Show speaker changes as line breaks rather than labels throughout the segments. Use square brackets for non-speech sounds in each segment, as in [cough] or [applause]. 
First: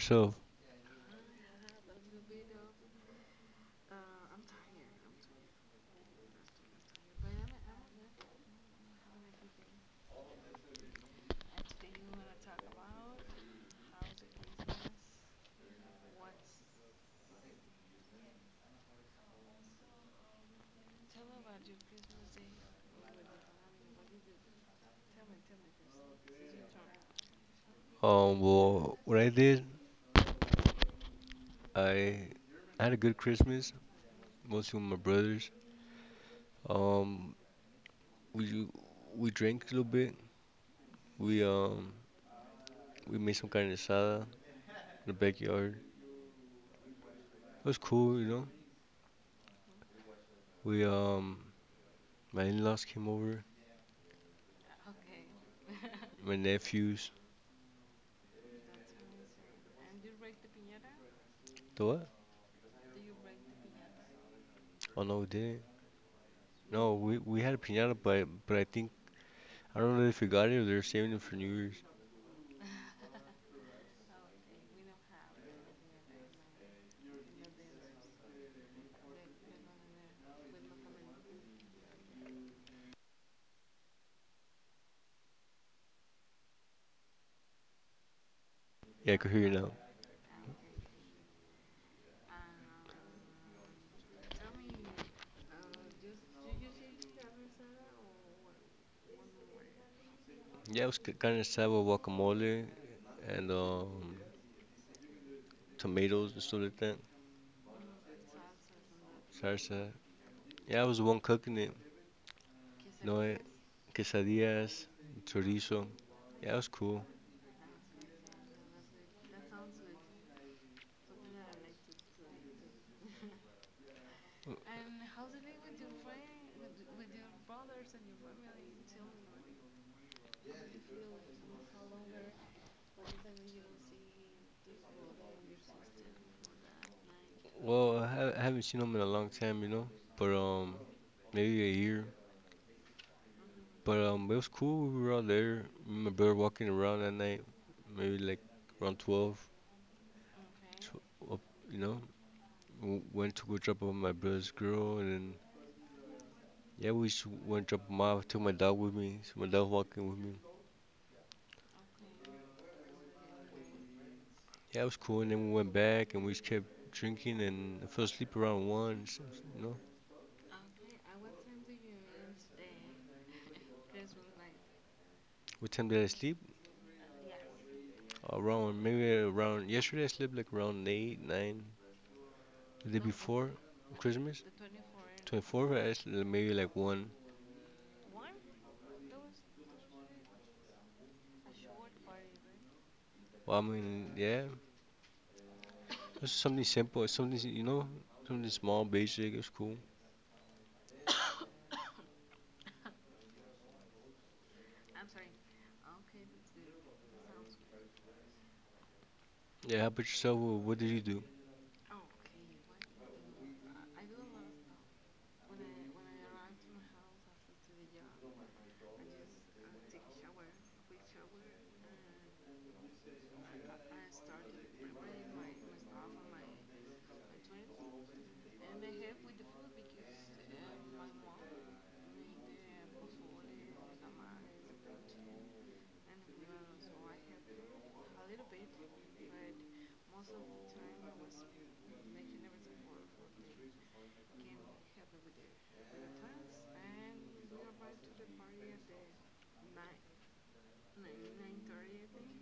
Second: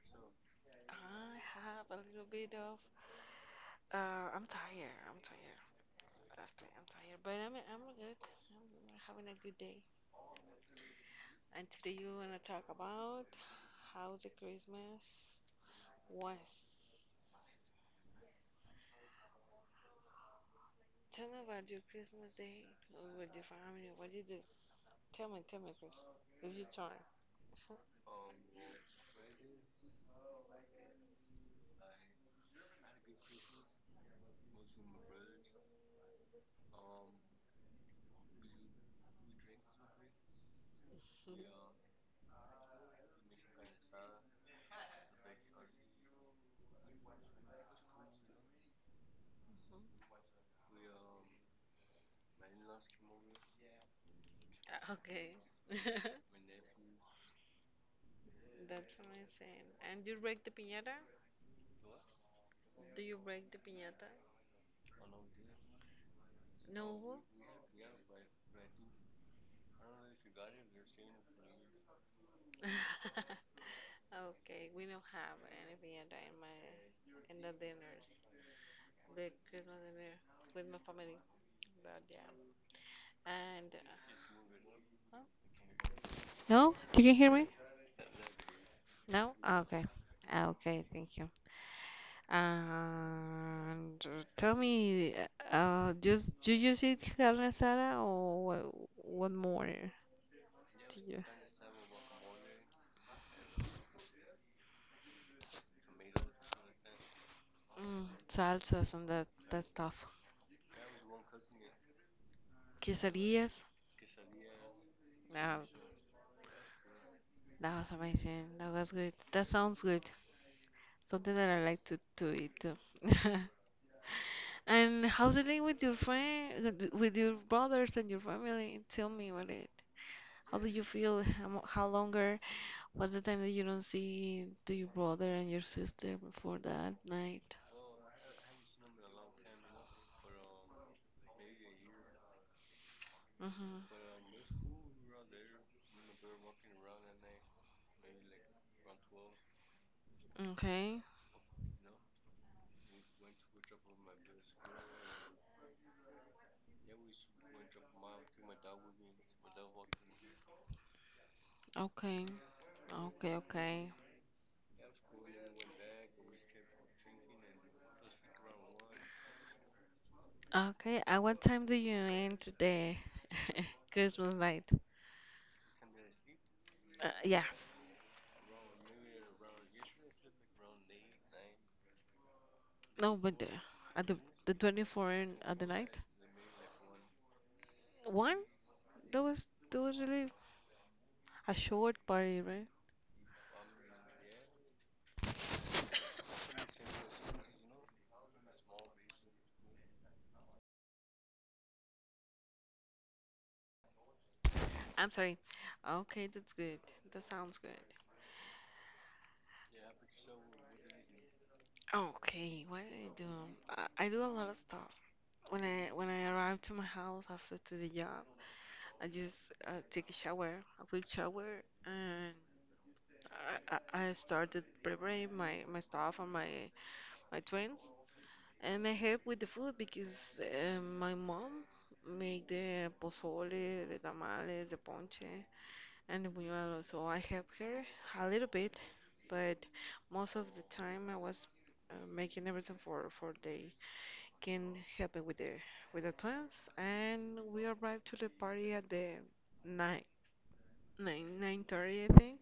yourself?
I have a little bit of. I'm tired. I'm tired. Actually, I'm tired, but I'm good. I'm having a good day. And today you wanna talk about how the Christmas was. Tell me about your Christmas day with your family. What you do? Tell me, Chris. It's your turn. [laughs]
Well, what I did, I had a good Christmas, mostly with my brothers. Um, we we drank a little bit. We um we made some carne asada in the backyard. It was cool. We my in-laws came over,
Okay. [laughs] That's
my nephews.
what I'm saying. And you break the piñata?
The what?
Do you break the piñata?
Oh no, we didn't. No, we
No.
we had a piñata, but I think I don't know if we got it or they're saving it for New Year's.
[laughs] Okay, we don't have any piñata in my in the dinners, the Christmas dinner with my family. But yeah, and huh? No? You can hear me?
Yeah, I could
No,
hear you
ah,
now.
okay. Ah, okay, thank you. And tell me, just do you just eat carne asada or what more
Yeah, it was
do you?
kind of sad with guacamole and tomatoes and stuff like that,
Mm, salsas and that
salsa.
stuff.
Yeah, I was the one cooking it. No,
Quesadillas.
quesadillas,
Now
chorizo. Yeah, it was cool.
that was amazing. That was good. That sounds good. Something that I like to eat too. [laughs] And how's the thing with your friend, with your brothers and your family? Tell me about it. How do you feel? How longer? What's the time that you don't see to your brother and your sister before that night?
Well, I haven't seen them in a long time, but maybe a year.
Mm-hmm.
But it was cool. We were all there. My brother walking around that night, maybe like around 12.
Okay.
Up, you know, went to go drop off my brother's girl, and then yeah, we just went drop him off. Took my dog with me. So my dog walking with me.
Okay. Okay. Okay.
Yeah, it was cool. And then we went back and we just kept drinking and I fell asleep around one. You know,
Okay. At what time do you end the [laughs] Christmas night?
what time did I sleep?
Yes.
Around maybe around yesterday I slept like around eight, nine. The day
No, but the,
before
at the
Christmas,
the 24, in at the
24th, I
night,
slept like, maybe like one.
one there was really a short party, right?
Well, I mean, yeah, it's something simple. Something you know, something small, basic. It's cool.
I'm sorry. Okay, that's good. That sounds good.
Yeah, how about yourself? What did you do?
Okay, what did I do? I do a lot of stuff. When I arrive to my house after to the job, I just take a shower, a quick shower, and I started preparing my stuff and my twins. I help with the food because my mom make the pozole, the tamales, the ponche, and the buñuelos. So I help her a little bit, but most of the time I was making everything for they can help me with the twins. And we arrived to the party at the nine nine thirty, I think.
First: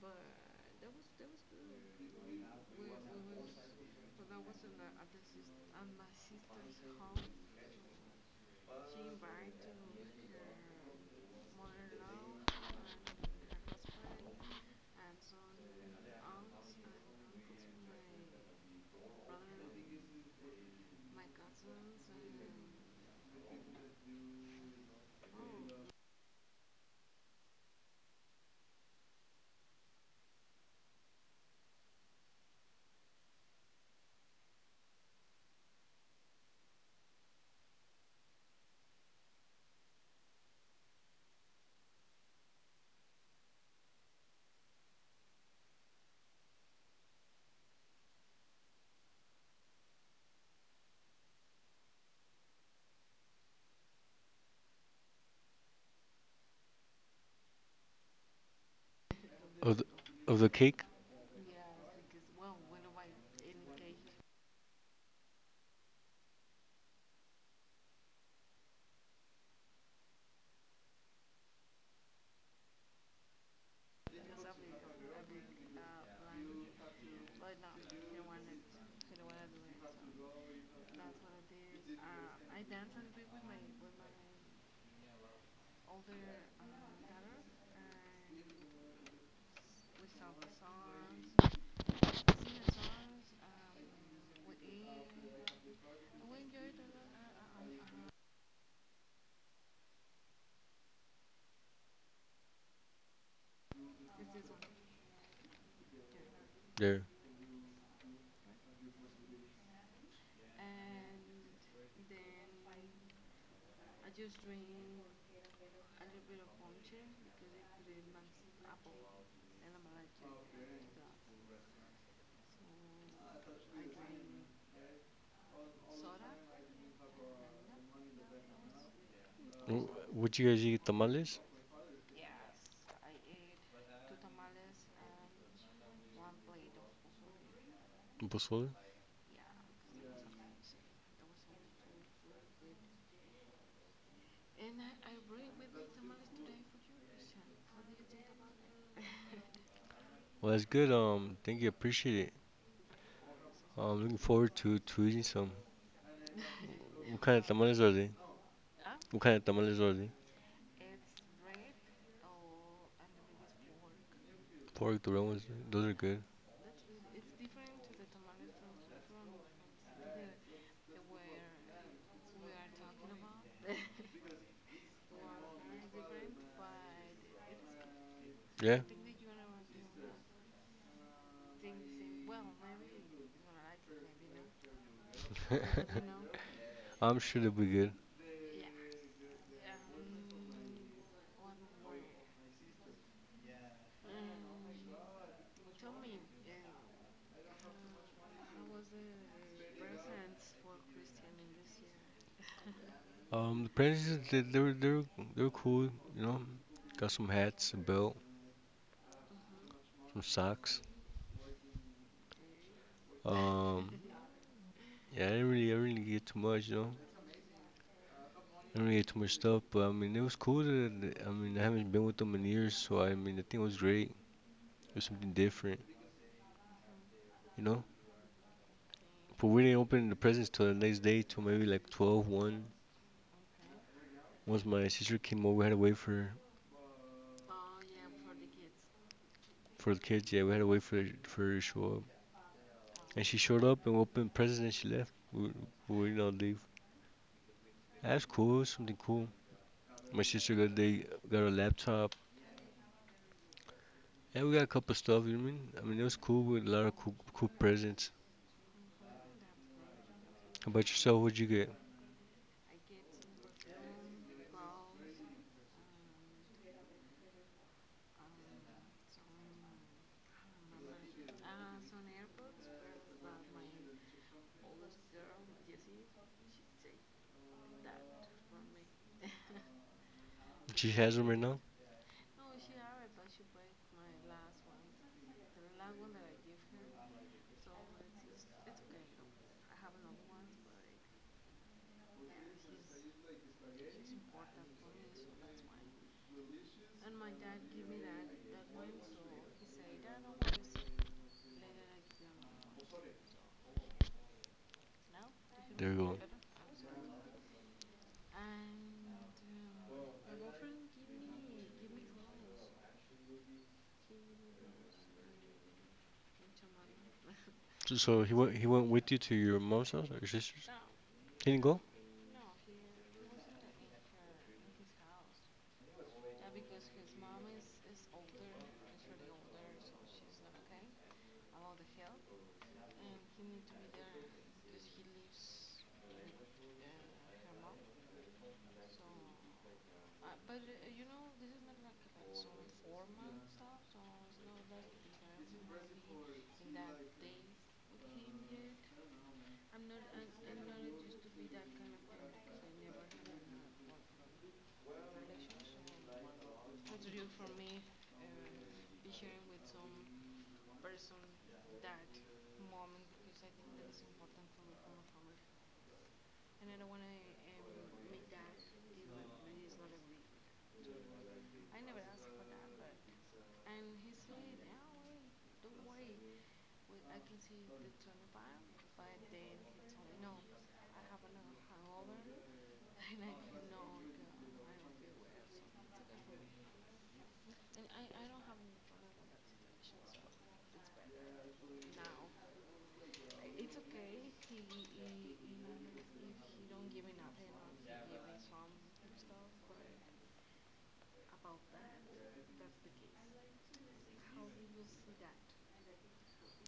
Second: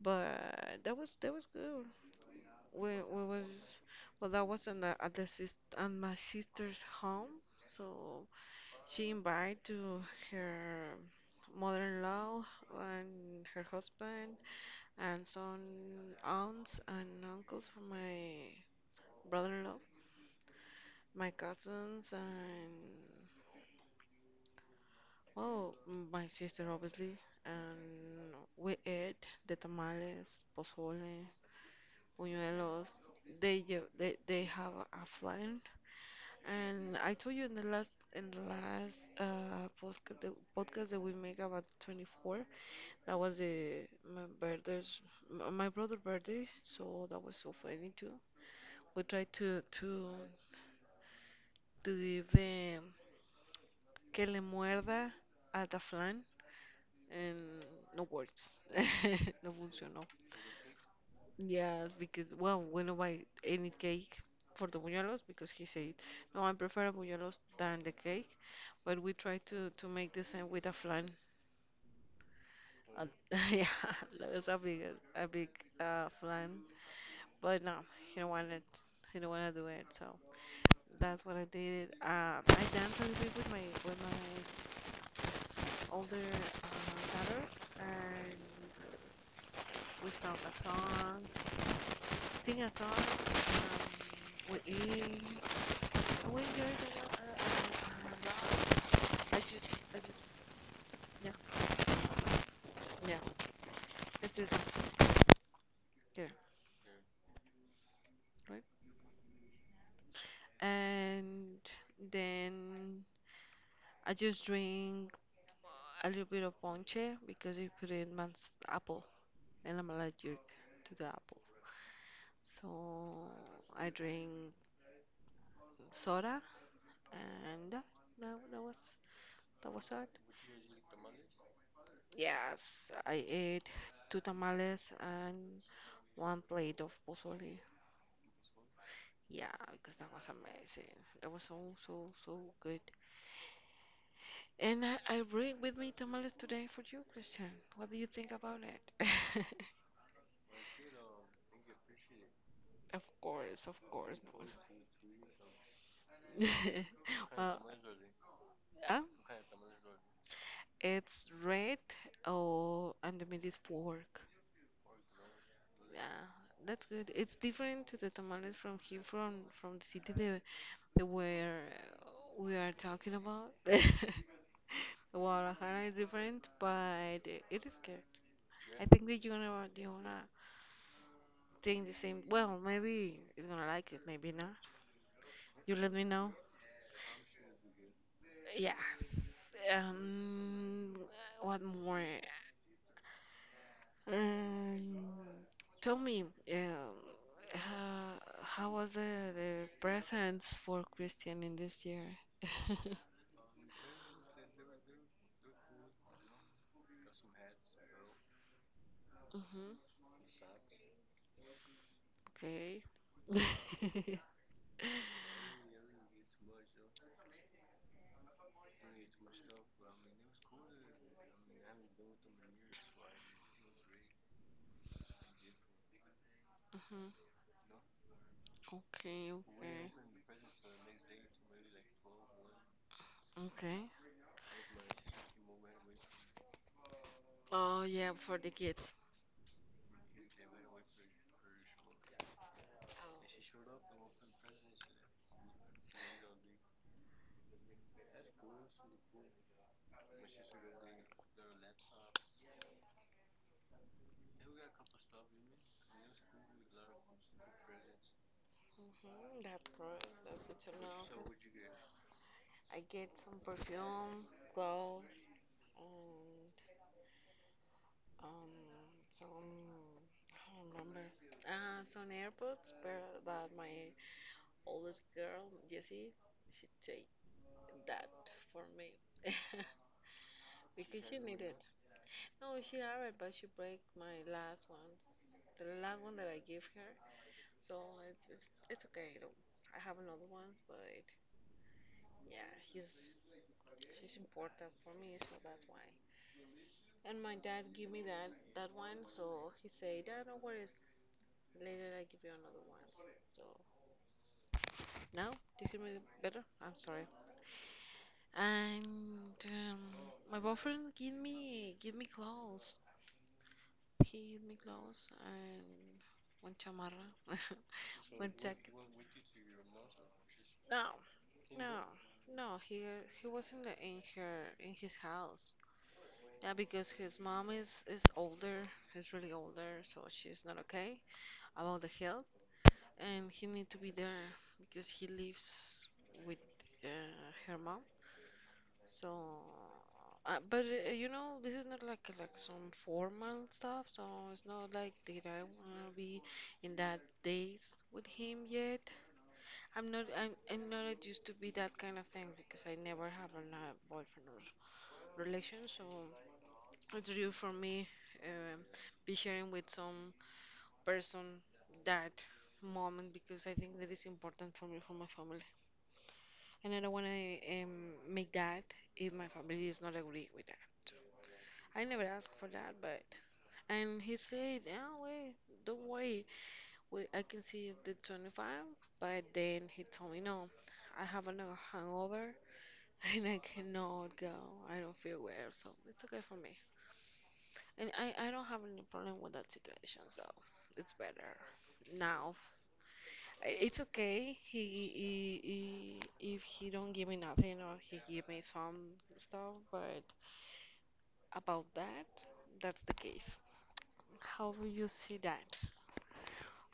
But that was good. We was, well, that was in the at the sis at my sister's home, so she invited to her mother-in-law and her husband and some aunts and uncles from my brother-in-law, my cousins and, well, my sister obviously, and we ate the tamales, pozole, buñuelos. They lle- they have a flan. And I told you in the last podcast the podcast that we make about 24, that was the my brother's m- my brother birthday, so that was so funny too. We tried to give the que le muerda a the flan and no words. [laughs] No
Of the,
funcionó.
of the cake
Yes, because, well, we don't buy any cake for the buñuelos because he said, "No, I prefer buñuelos than the cake." But we try to make the same with a flan. Uh, [laughs] yeah, that was a big a big flan. But no, he don't want it. He don't want to do it. So that's what I did. I danced a little bit with my older daughter, and we sang a song, sing a song. We eat. When are the one, uh, uh, uh, I just, I just, yeah, yeah, let's do there,
there.
right? And then I just drink a little bit of ponche because you put in man's apple, and I'm allergic to the apple. So I drink soda, and that, that was that was it.
What you guys eat? Tamales,
Yes, I ate two tamales and one plate of pozole.
pozole.
Yeah, because that was amazing. That was so, so, so good. And I bring with me tamales today for you, Christian. What do you think about it? [laughs]
Well, that's good. Thank you. Appreciate it.
Of course, of
I'm
course,
looking
of course.
forward to eating some.
[laughs]
What kind of
Well,
tamales are they?
uh,
What kind of tamales are they?
it's red, oh, and the meat is pork.
Pork doromas. Those are
Yeah,
good.
that's good. It's different to the tamales from here, from the city that where we are talking about. [laughs] Guadalajara is different, but it is good. I
Yeah,
think that you're gonna think the same. Well, maybe it's gonna like it, maybe not. You let me know.
I'm sure they'll be good.
Yes. Um, what more? Um, Tell me, um, uh, how was the presents for Christian in this year? [laughs]
The prices they were cool. You know, got some hats, a belt,
Mhm.
some socks.
Okay.
Um,
[laughs]
yeah, I didn't really get too much. You know, I didn't really get too much stuff. But I mean, it was cool. That, that- I mean, I haven't been with them in years, so I mean, I think it was great. It was something different.
Mhm.
You know,
Okay.
but we didn't
Okay.
open the presents till the next day, till maybe like 12, one.
Okay.
Once my sister came over, we had to wait for
Oh yeah, for the kids.
the kids. Yeah, we had to wait for her to show up, and she showed up and opened presents and she left. We waiting not leave. That's cool. It was something cool. My sister got a laptop, and we got a couple stuff. You know what I mean? I mean it was cool with a lot of cool presents.
That's correct. That's good to
How about
know.
yourself? What'd
'Cause
you get?
I get some perfume, gloves, and um, some. I don't remember. Some AirPods, but, my oldest girl, Jessie, she take that for me [laughs]
She
because she
has them right
needed.
now.
No, she have it, but she break my last one, the last one that I give her. So it's okay. I don't- I have another ones, but yeah, she's she's important for me, so that's why. And my dad gave me that one, so he said, "Dad, no worries. Later, I give you another one." So now, do you feel me
There you go.
better? I'm sorry. And my boyfriend give me clothes. He give me clothes and one chamarra,
So,
[laughs]
so
one
he
jacket.
went he went with you to your mom's house or your sister's?
No,
He didn't
no,
go?
no. He was in the in her in his house. Yeah, because his mom is older, is really older, so she's not okay about the health, and he need to be there because he lives with uh, her mom. So, but this is not like some formal stuff, so it's not like that I wanna be in that days with him yet. I'm not used to be that kind of thing because I never have a boyfriend or relation, so. It's due for me, um, be sharing with some person that moment because I think that is important for me for my family, and I don't want to make that if my family is not agree with that. I never asked for that, but and he said, "No way, don't worry, I can see the 25." But then he told me, "No, I have a hangover [laughs] and I cannot go. I don't feel well, so it's okay for me." And I don't have any problem with that situation, so it's better now. It's okay. He, he if he don't give me nothing or he give me some stuff, but about that, that's the case. How do you see that?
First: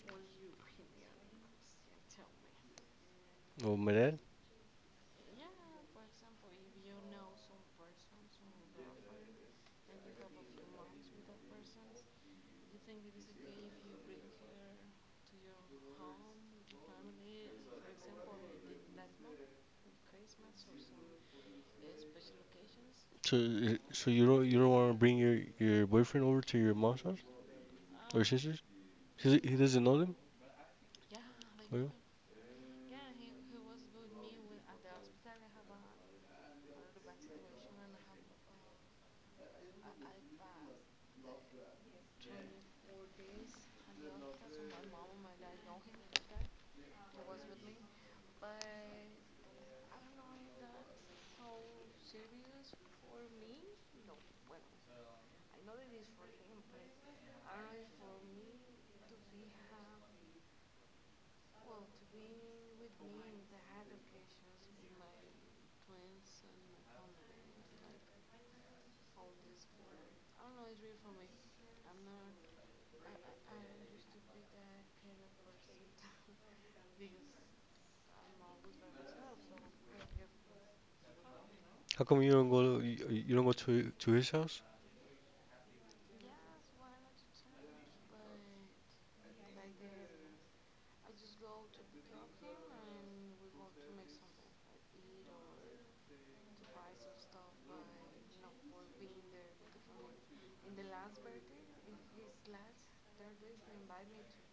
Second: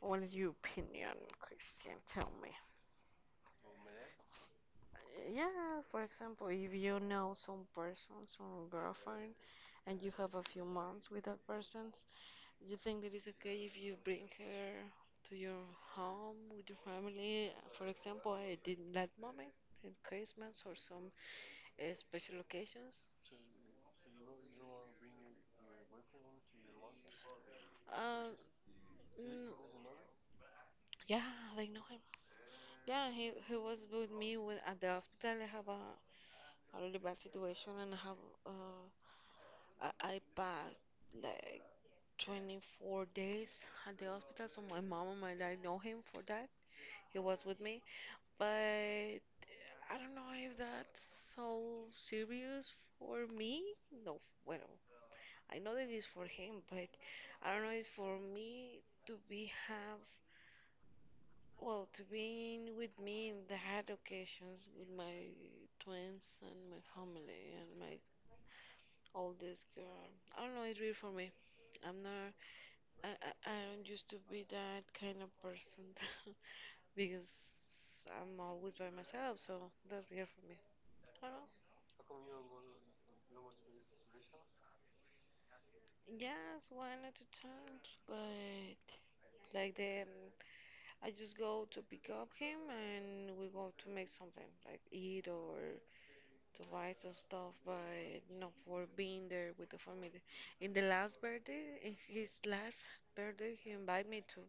What is your opinion, Christian? Tell me.
Oh, my dad?
Yeah, for example, if you know some person, some girlfriend, and you have a few months with that person, you think that it's okay if you bring her to your home with your family, for example, I did in that moment in Christmas or some special occasions?
So so you don't want to bring your boyfriend over to your mom's house or your
Uh,
sister's? He
mm,
doesn't know them.
yeah, they
Oh, yeah?
know him. Yeah, he was with me when at the hospital. I have a really bad situation and I have I passed like 24 days at the hospital. So my mom and my dad know him for that. He was with me, but I don't know if that's so serious for me. No, well, I know that it's for him, but I don't know it's for me to be have, well, to be in with me in that occasions with my twins and my family and my oldest girl. I don't know. It's real for me. I'm not. I I don't used to be that kind of person [laughs] because I'm always by myself. So that's weird for me. I don't know.
How come you don't go? You don't go to his house?
Yes, one at a time, but like the I just go to pick up him and we go to make something like eat or to buy some stuff, but not for being there with the family. In his last birthday, he invited me to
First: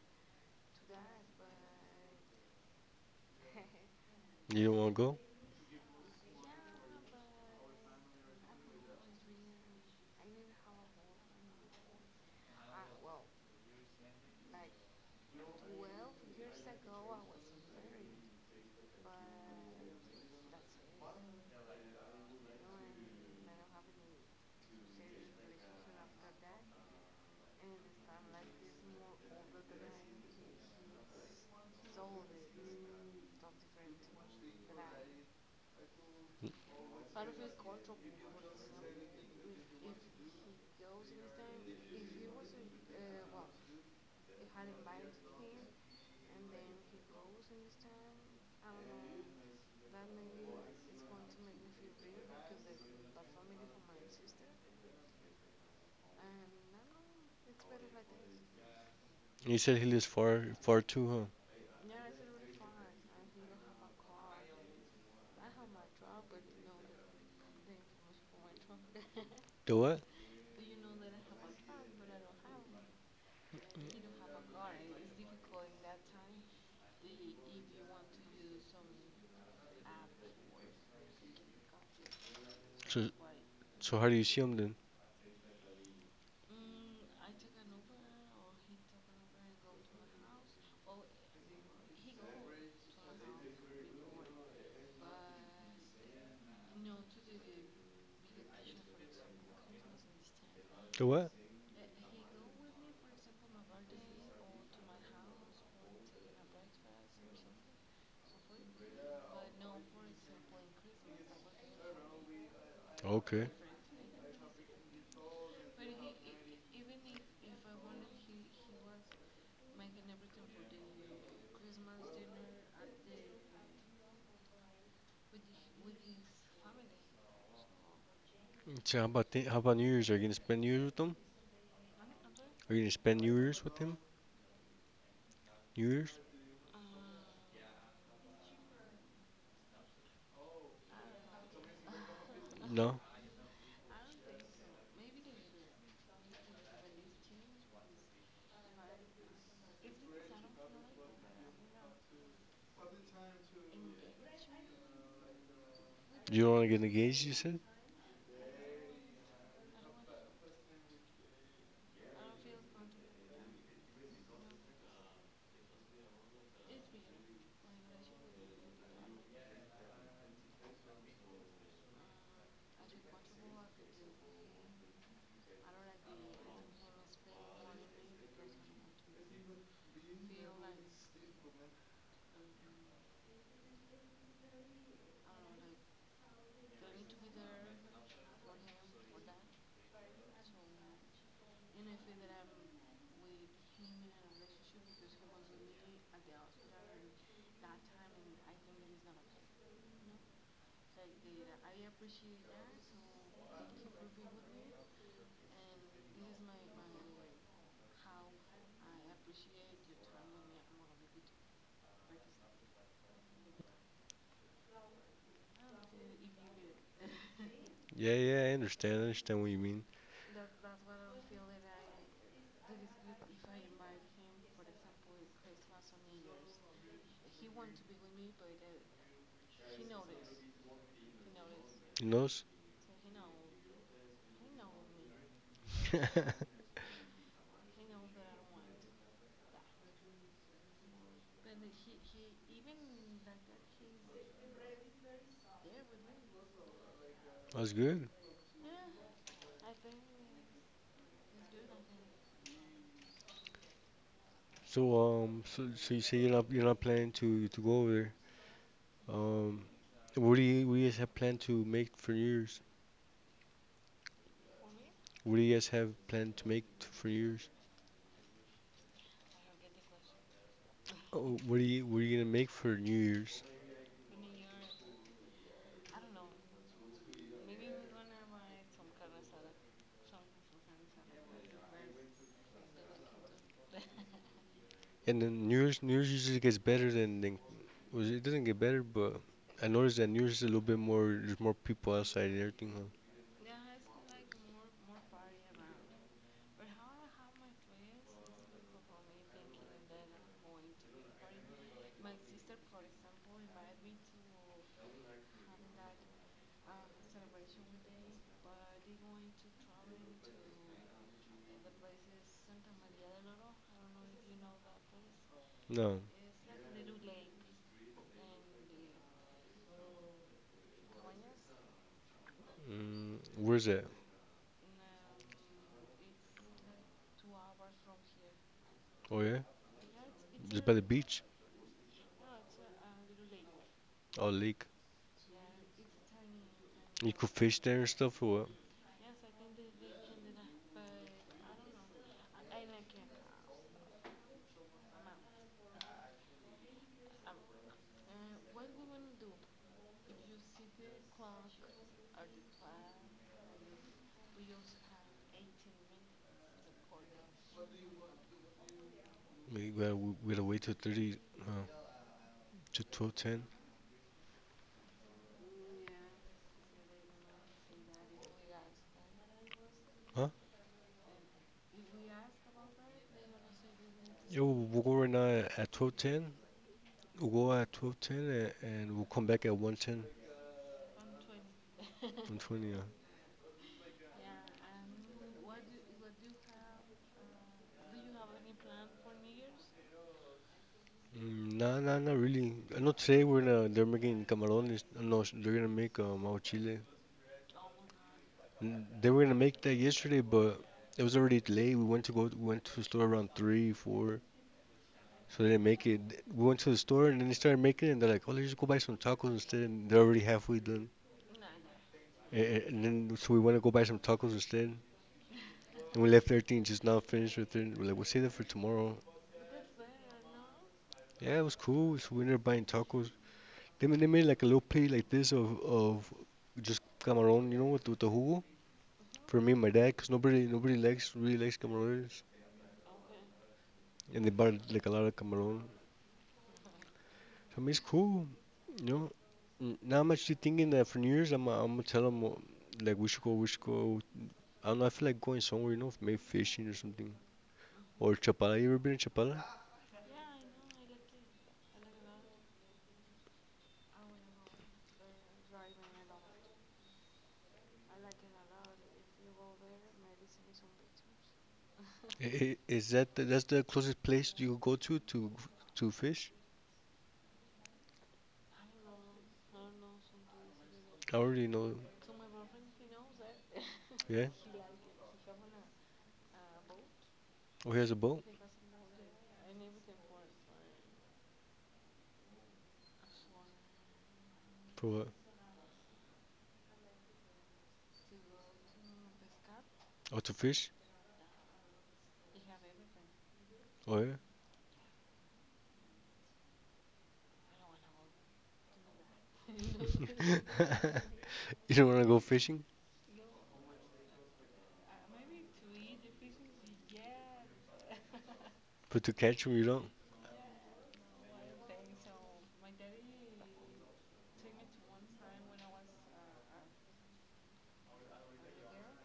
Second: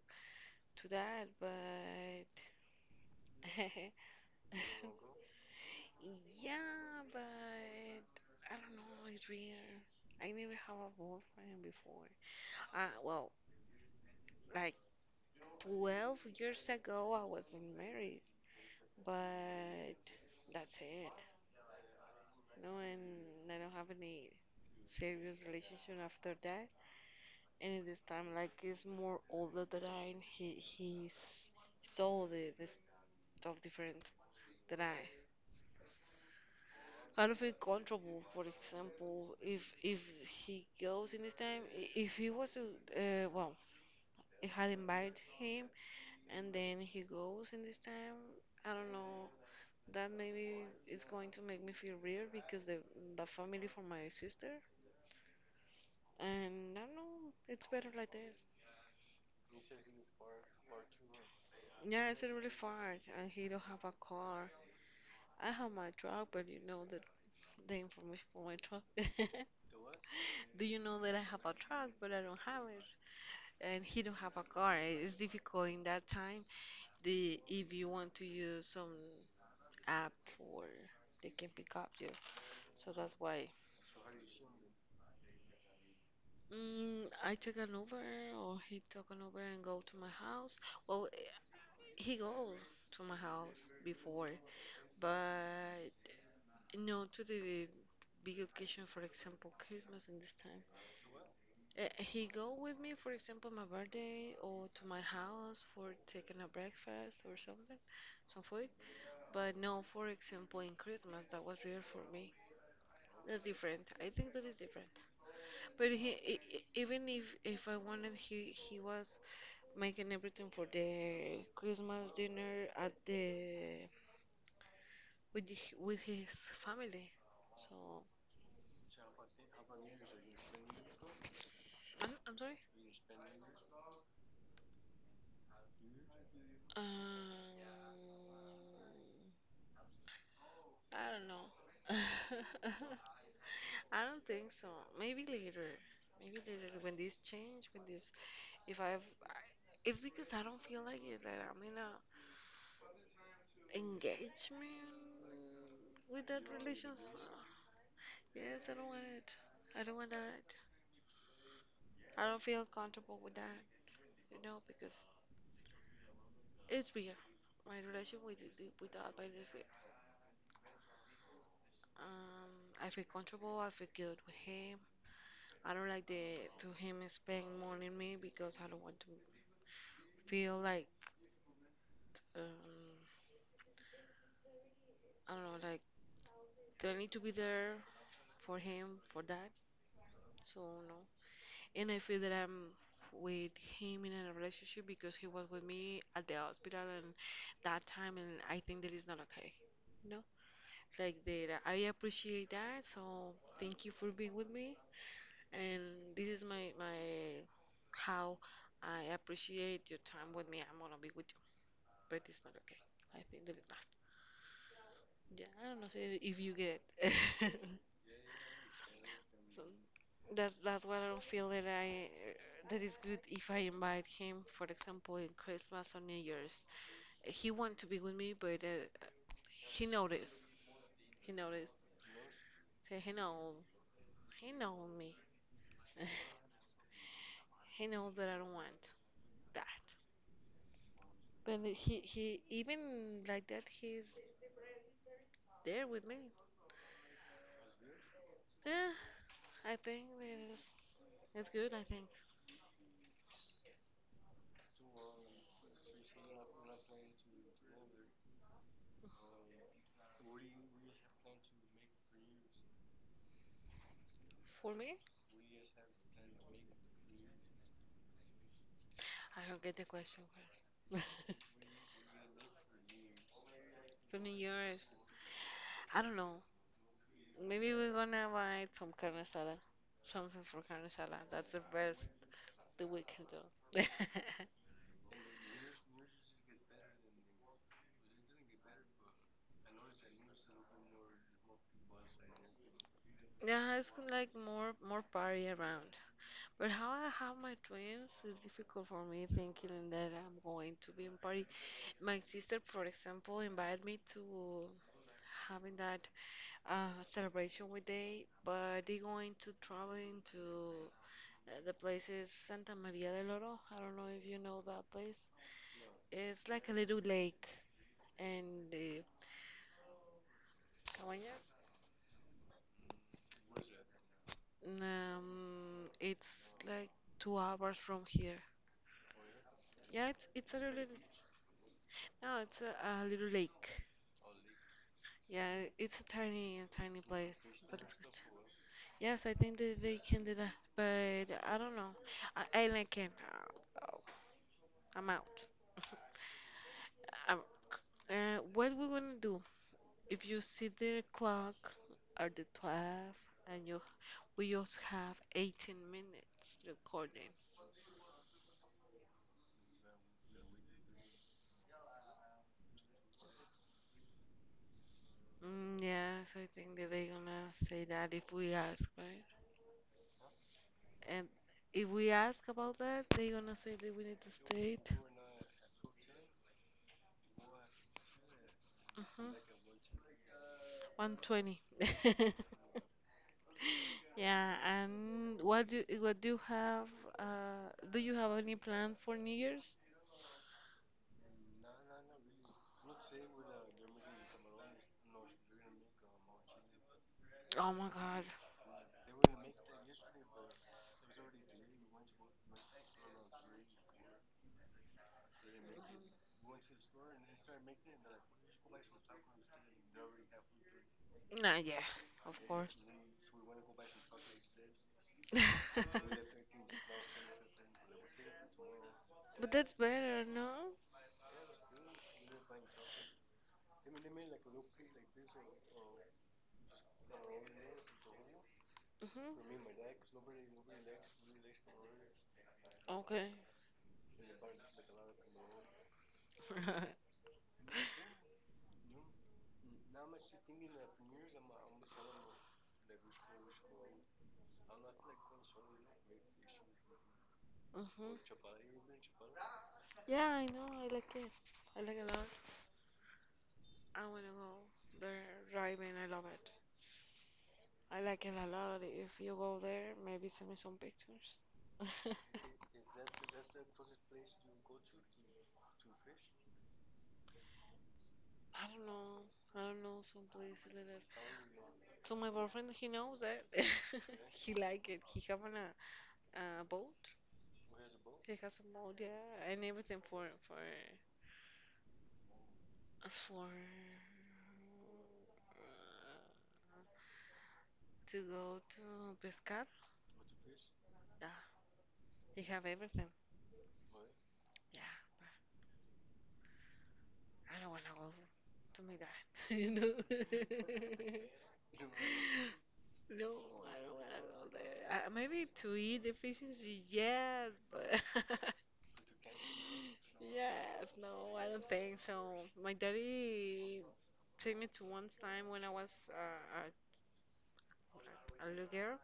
to that, but [laughs]
You don't want to go?
yeah, but I don't know, it's weird. I never have a boyfriend before. Well, like, 12 years ago, I wasn't married, but that's it. No, and I don't have any serious relationship after that. And at this time, like, he's more older than I, and it's all the stuff different than I. I don't feel comfortable, for example, if he goes in this time, if he was, to, well, if I invite him and then he goes in this time, I don't know that maybe is going to make me feel weird because the family for my sister, and I don't know, it's better like this.
You said he lives far too, huh?
Yeah, it's really far, and he don't have a car. I have my truck, but you know that the information for my truck.
The what?
[laughs] Do you know that I have a truck, but I don't have it, and he don't have a car. It's difficult in that time. The If you want to use some app for they can pick up you, so
So
that's why.
so how do you see him then?
I take an Uber or he took an Uber and go to my house. Well, eh, he go to my house before, but no to the big occasion, for example, Christmas and this time.
The what?
He go with me, for example, my birthday or to my house for taking a breakfast or something, some food. But no, for example, in Christmas that was real for me. That's
Okay.
different. I think that is different. But even if I wanted, he was making everything for the Christmas dinner at the with with his family. So
So how about New Year's? Are you gonna spend New Year's with him?
I'm sorry.
Are you gonna spend New Year's with him? New Year's?
Um, I don't know.
No.
[laughs] I don't think so. Maybe later. Maybe later when this change, when this if I, it's because I don't feel like it that I'm in a engagement with that
You don't want to get
relationship.
engaged? You said?
Yes, I don't want it. I don't want that. I don't feel comfortable with that. You know, because it's real. My relation with with the Albert is real. Um, I feel comfortable. I feel good with him. I don't like the to him spend more on me because I don't want to feel like um, I don't know, like that I need to be there for him for that. So no, and I feel that I'm with him in a relationship because he was with me at the hospital and that time, and I think that is not okay. No. Like that. I appreciate that. So thank you for being with me. And this is my how I appreciate your time with me. I'm gonna be with you, but it's not okay. I think that is not. Yeah, I don't know say if you get. [laughs]
Yeah, yeah. I understand. I understand what you
So
mean.
that's why I don't feel that I that is good if I invite him, for example, in Christmas or New Year's. He want to be with me, but he noticed. He noticed.
You know?
Say he know. He know me. [laughs]
[laughs]
He knows that I don't want that. But he even like that he's there with me.
That's good.
Yeah, I think it's it's good. I think
So you say you're not planning to go over there. Um, what do you guys have planned to make for New Year's?
for me,
What do you guys have planned to make for New Year's?
I don't get the question. Girl. [laughs]
Oh, what are you gonna make for New Year's?
For from yours, I don't know. Maybe we're gonna buy some carne asada, something for carne asada. That's the best that we can do. [laughs]
And then New Year's usually gets better than was it doesn't get better, but I noticed that New Year's is a little bit more. There's more people outside and everything. Huh?
Yeah, it's like more party around. But how I have my twins is difficult for me thinking that I'm going to be in party. My sister, for example, invited me to having that celebration with they, but they going to traveling to the place is Santa Maria del Oro. I don't know if you know that place.
No,
It's like a little lake and the Cabañas.
where's that?
It's like 2 hours from here.
Oh yeah,
Yeah, it's a
just by the
little
beach.
no, it's a little lake.
Oh lake.
Yeah, it's a tiny
You could
place,
fish there
but
and
it's good.
stuff or what?
Yes, I think that they can do that, but I don't know. I like him. Uh, I'm out. Um, what we gonna do if you see the clock at the 12 and you we just have 18 minutes recording.
We gotta wait till 30. Huh? To 12:10.
Yes, I think that they gonna say that if we ask, right?
Huh?
And if we ask about that, they gonna say that we need to
Yo, we'll
state.
go right now at 12:10. We'll go at 12:10 and we'll come back at
Mm-hmm.
1:10,
120.
1:20. 1:20. Yeah.
[laughs] Yeah, and what do you have? Do you have any plan for New Year's?
Mm, nah, nah, not really. I know today we're gonna they're making camarones. No, they're gonna make our chile.
Oh my God.
They were gonna make that yesterday, but it was already late. We went to the store around three, four, so they didn't make it. We went to the store and then they started making it, and they're like, "Oh, let's just go buy some tacos instead." And they're already halfway done.
Nah, yeah, of
And,
course.
and then so we went to go buy some tacos instead,
[laughs]
and we left everything just not finished with it. We're like, "We'll save that for tomorrow."
But that's better, no?
Yeah, it was cool. So we ended up buying tacos. They made like a little plate like this of just camarón, you know, with the jugo for me and my dad, cause nobody nobody likes really
Hmm.
likes camarones,
Okay.
and they bought like a lot of camarón.
[laughs] Hmm.
So I mean, it's cool, you know. Now I'm actually thinking that for New Year's, I'm gonna tell them like we should go. I don't know. I feel like going somewhere, maybe fishing or something, or Chapala. You ever been to Chapala?
Yeah, I know. I like it. I like it a lot. I wanna go there driving. I love it. I like it a lot. If you go there, maybe send me some pictures. [laughs] I
That's the closest place you go to fish?
don't know. I don't know some place like that.
I already know.
So my boyfriend, he knows that. [laughs]
Yeah.
He like it. He having a boat.
Oh, he has a boat
He has a boat, yeah, and everything for
for what?
uh, to go to pescar.
Oh, to fish.
Yeah, he have everything.
Oh
Yeah, but I don't wanna go to my dad. [laughs] You
yeah. [laughs]
know.
[laughs] You
[laughs]
don't want to go fishing,
[laughs] No, I don't wanna go there. Maybe to eat deficiency, yes, but [laughs]
but to catch them, you don't.
yes, no, I don't think so. My daddy took me to one time when I was a little girl,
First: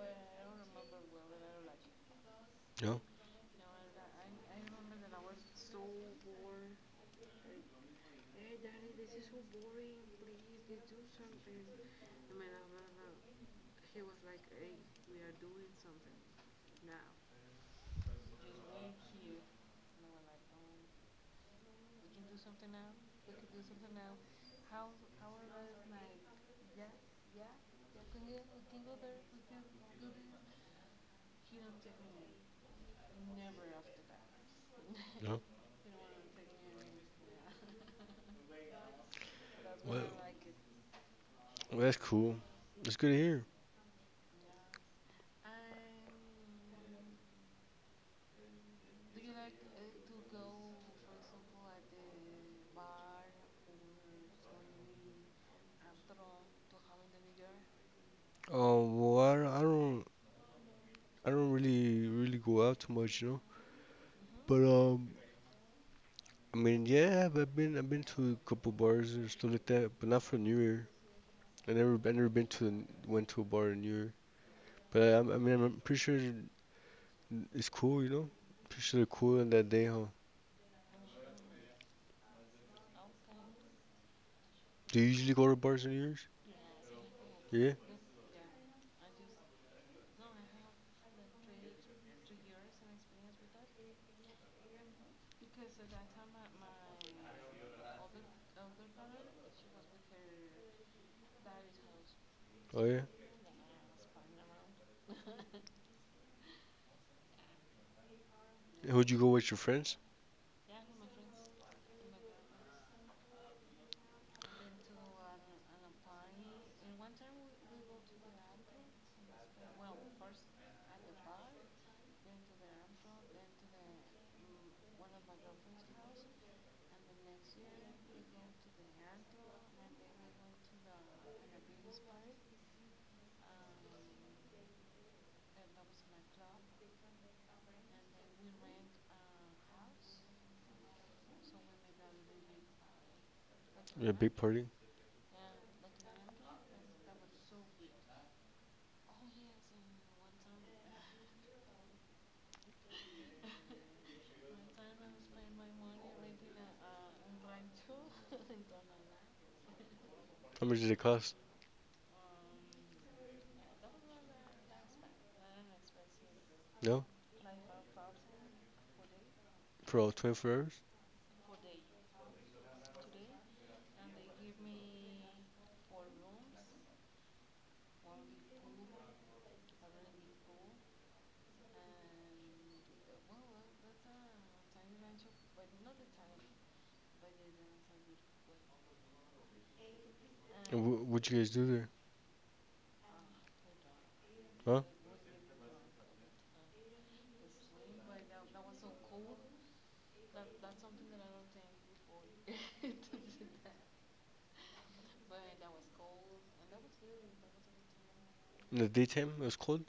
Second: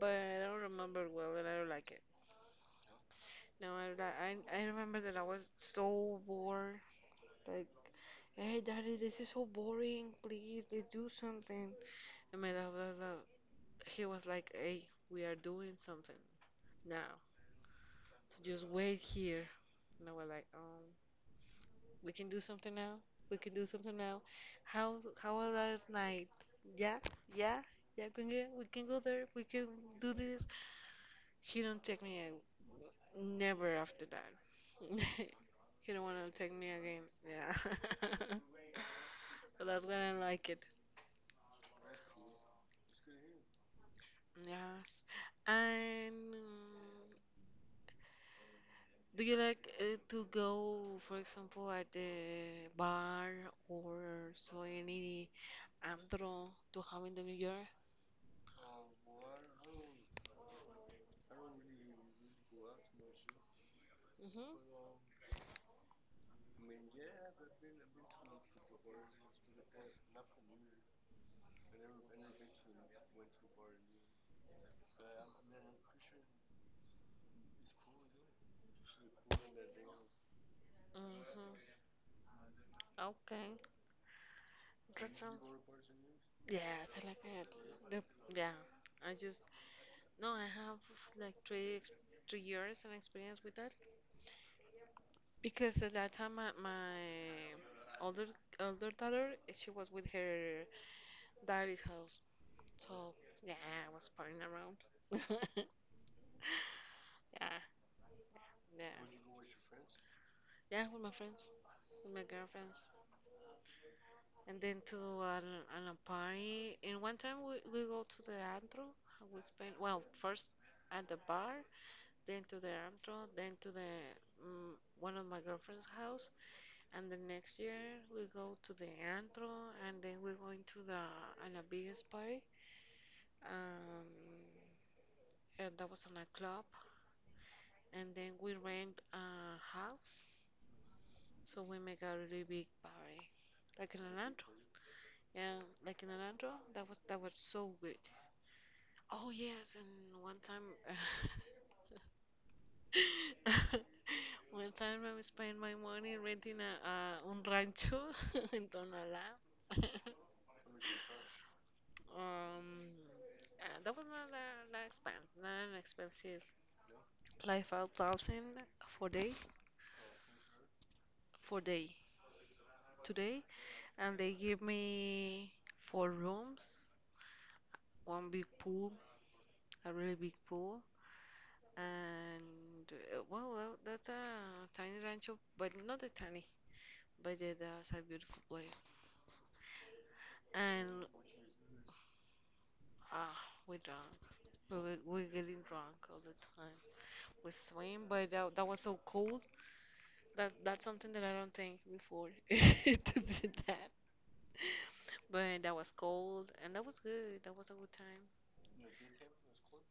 but I don't remember it well, and I don't like it.
No,
No, I don't li- I remember that I was so bored. Like, hey, daddy, this is so boring. Please, let's do something. And my dad was like, he was like, hey, we are doing something now. So just wait here. And they were like, we can do something now. We can do something now. How was last night? Yeah, yeah, yeah. We can go there. We can do this. He don't take me out. Never after that. [laughs]
no.
He don't want to take me again. Yeah. [laughs] So that's when
Well,
I like it.
well, that's cool. That's good to hear.
Yes. And do you like to go, for example, at the bar or so any Andro to have in the new year.
Well, I don't really, really go out too much.
Mhm.
But I mean, yeah, I've been to a couple bars or stuff like that, but not for New Year. I never went to a bar in New Year. But I mean, I'm pretty sure it's cool. Pretty sure they're cool on that day, huh?
Mhm. Okay.
Do you
That
usually
sounds.
go to bars on New Year's?
Yes, I like it.
Yeah.
The, yeah. I just no. I have like 3 years and experience with that because at that time my older older daughter she was with her daddy's house.
Oh yeah.
So yeah, I was partying around. [laughs] Yeah.
Would you go
Yeah.
with your friends?
Yeah, with my friends, with my girlfriends. And then to an a party. And one time we go to the antro. We spend well first at the bar, then to the antro, then to the mm, one of my girlfriend's house, and the next year we go to the antro, and then we're going to the an a biggest party. Um, and that was on a club, and then we rent a house, so we make a really big party. Like in
Yeah,
an
big
antro,
party.
yeah, like in an antro. That was so good. Oh yes, and one time, [laughs] one time I spent my money renting a un rancho [laughs] in Tonalá. [laughs]
How much did it cost?
um, that was not that expensive, not an expensive.
No.
Like 5,000 for day,
For all 24 hours?
for day, today, and they give me four rooms, one big pool, a really big pool, and well, that's a tiny rancho, but not a tiny. But yeah, that's a beautiful place.
And
And
wh what you guys do there?
ah, we're drunk.
Huh?
We're getting drunk all the time. We swim, but that was so cold. That's something that I don't think before [laughs] to do that. But that was cold, and that was good. That was a good time.
In the daytime it was cold?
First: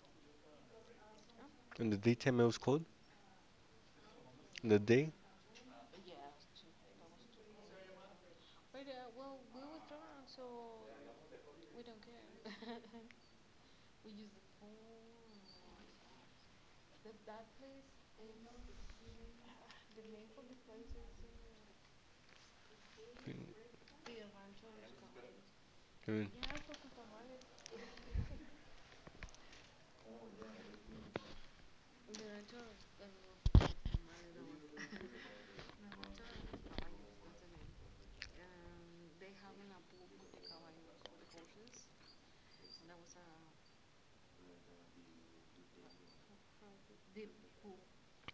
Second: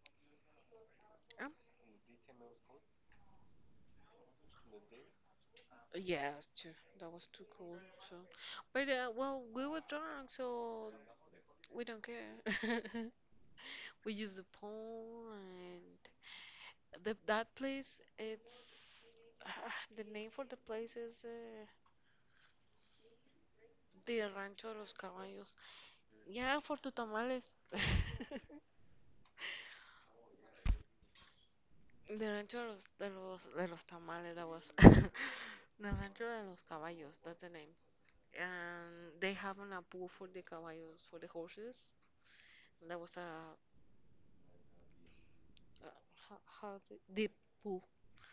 Um,
In the daytime it was cold? In the day?
yeah, sure. That was too cold. So, but we were drunk, so we don't care. [laughs] We use the pool and. The that place, it's the name for the place is the Rancho de los Caballos.
Mm,
Yeah, for the tamales. [laughs] The Rancho de los tamales that was. [laughs] The Rancho de los Caballos. That's the name. And they have an pool for the caballos for the horses. That was a how, the pool.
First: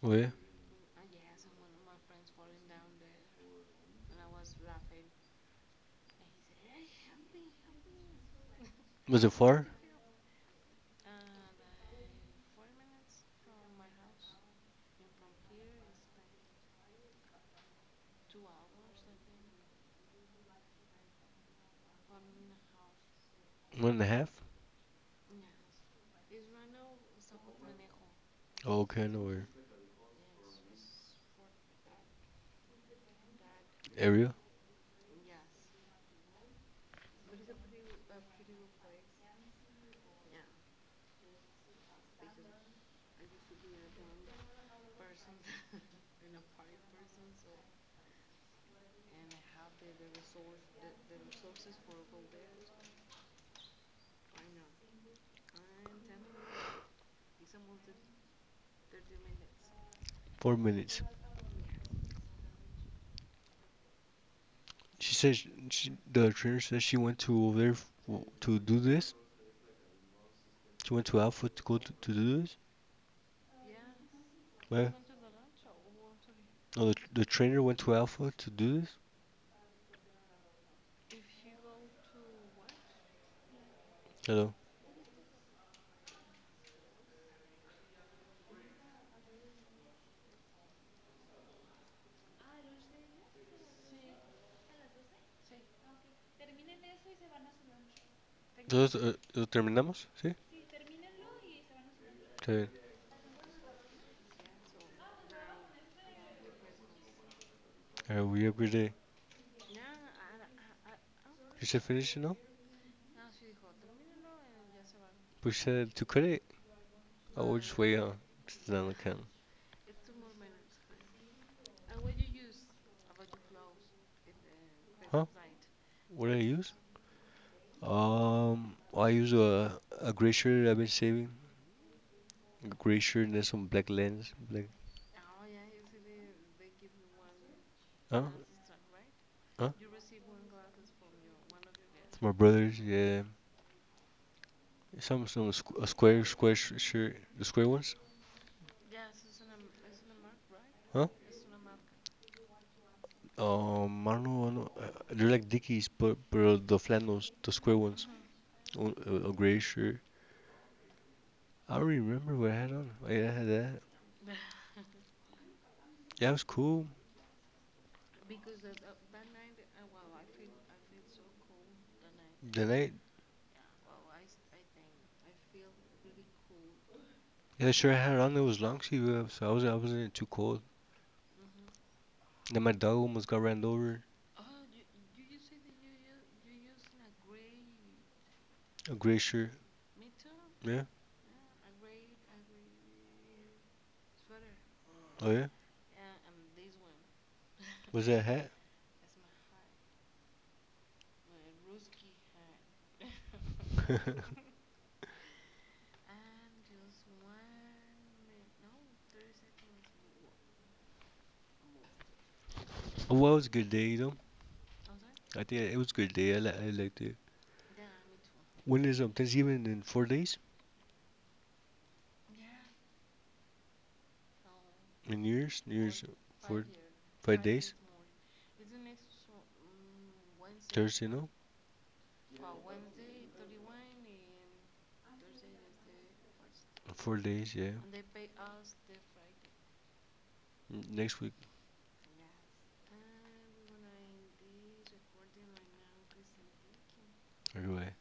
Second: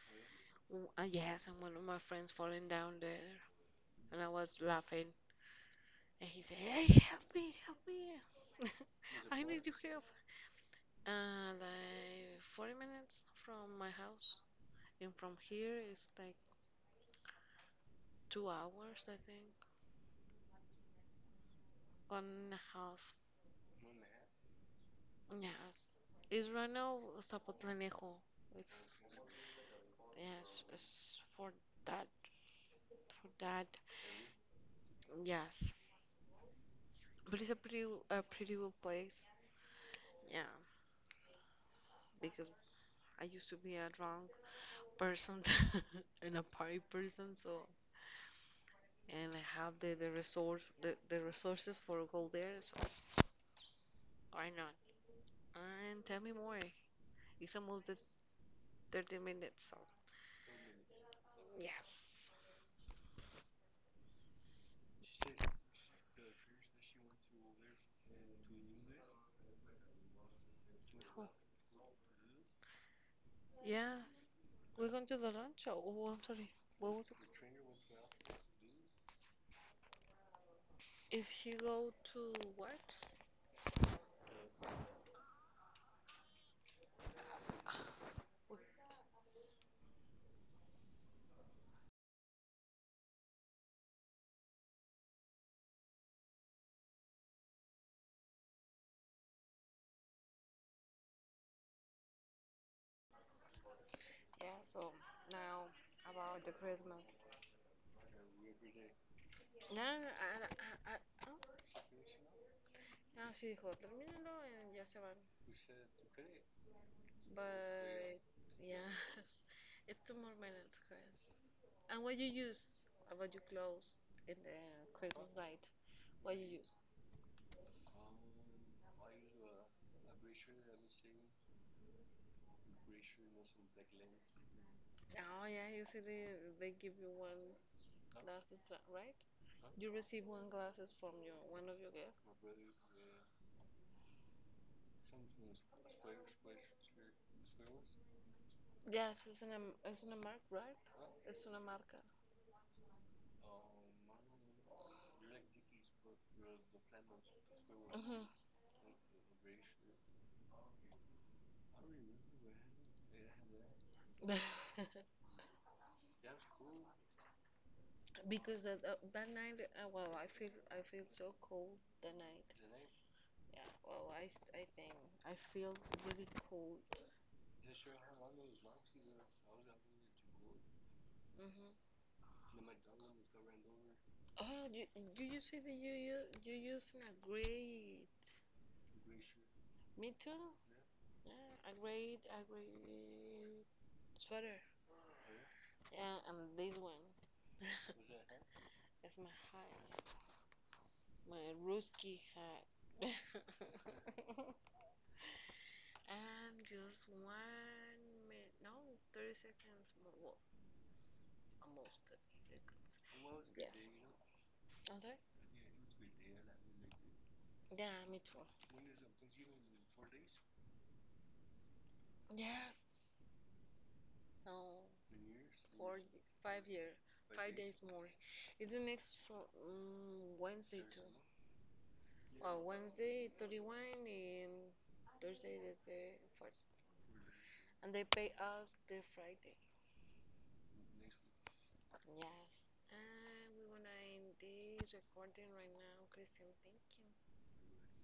oh yeah.
Yes, and one of my friends falling down there, and I was laughing. And he said, hey, help me, help me.
Was
[laughs]
it
I need
far?
your help. Like 40 minutes from my house. And from here, it's like 2 hours, I think. One and a half.
One and a half?
Yes. It's right now Zapotlanejo. It's,
Oh, okay, I know where.
yes, it's for that. For that.
Area?
Yes. But it's a pretty good place. Yeah. Because I used to be a drunk person [laughs] and a party person, so and have the resource the resources for go there so why not and tell me more it's almost the 30 minutes so
4 minutes.
yes
She said she, the trainer said she went to over there f w to do this. She went to
oh,
Alpha to go to do this.
yes we're
Where?
going to the lunch oh, oh I'm sorry
Oh,
what
the,
was
the trainer went to
it
Alpha to do this.
if you go to what.
Hello.
Wait,
Entonces, ¿lo terminamos? ¿Sí? Está bien.
yeah, so now about the Christmas.
A ver, we upgrade.
No no no I, I,
You said finish, you know?
no she dijo termínalo and ya se van
Push that to cut it. Oh, just wait
but
on just
yeah.
another can.
It's two more minutes, Chris. And what you use about your clothes in the
Huh?
Christmas night?
What
What
do I
you
use?
use?
I use a gray shirt I've been saving. A gray shirt and then some black lens. Black.
Oh yeah, usually they give you one
Huh?
glass, extra, right?
Huh?
You receive one glasses from your one of your guests.
It's my brother's. Yeah. Some squ a square square sh shirt. The square ones.
Yes, it's una es una marca, right?
Huh?
Es una marca.
I don't know. I don't know. They're like Dickies, but the flannels, the square ones.
Mhm.
A gray shirt. I don't really remember what I had on. Yeah, I had that.
[laughs]
Yeah, it was cool.
Because that, that night, I feel so cold that night.
The night.
Yeah. Well, I think I feel really cold.
Yeah, the shirt I had on it was long sleeve, so I wasn't too cold.
Hmm.
Then my dog almost got ran over.
Oh, you say that you using a gray
A gray shirt.
me too.
Yeah.
Yeah, a gray sweater.
Oh yeah.
Yeah, and this one
Was that a hat?
is my hat, my Ruski hat.
[laughs]
[laughs] And just 1 minute, no, 30 seconds more. Well, almost 30 seconds.
Oh, well, it was a
Yes.
good day.
I'm sorry.
[laughs] I think it was a good day. I liked it.
Yeah, me too.
When is Thanksgiving in 4 days?
Yes. No,
In New Year's? New Year's
five
four
year,
five
five
days?
days more. It's the next one- Wednesday too.
Thursday, no?
Well, Wednesday 31 and Thursday is the first.
4 days, yeah.
And they pay us the Friday.
Next week.
Yes. And we wanna end this. Christian, thank you.
Anyway.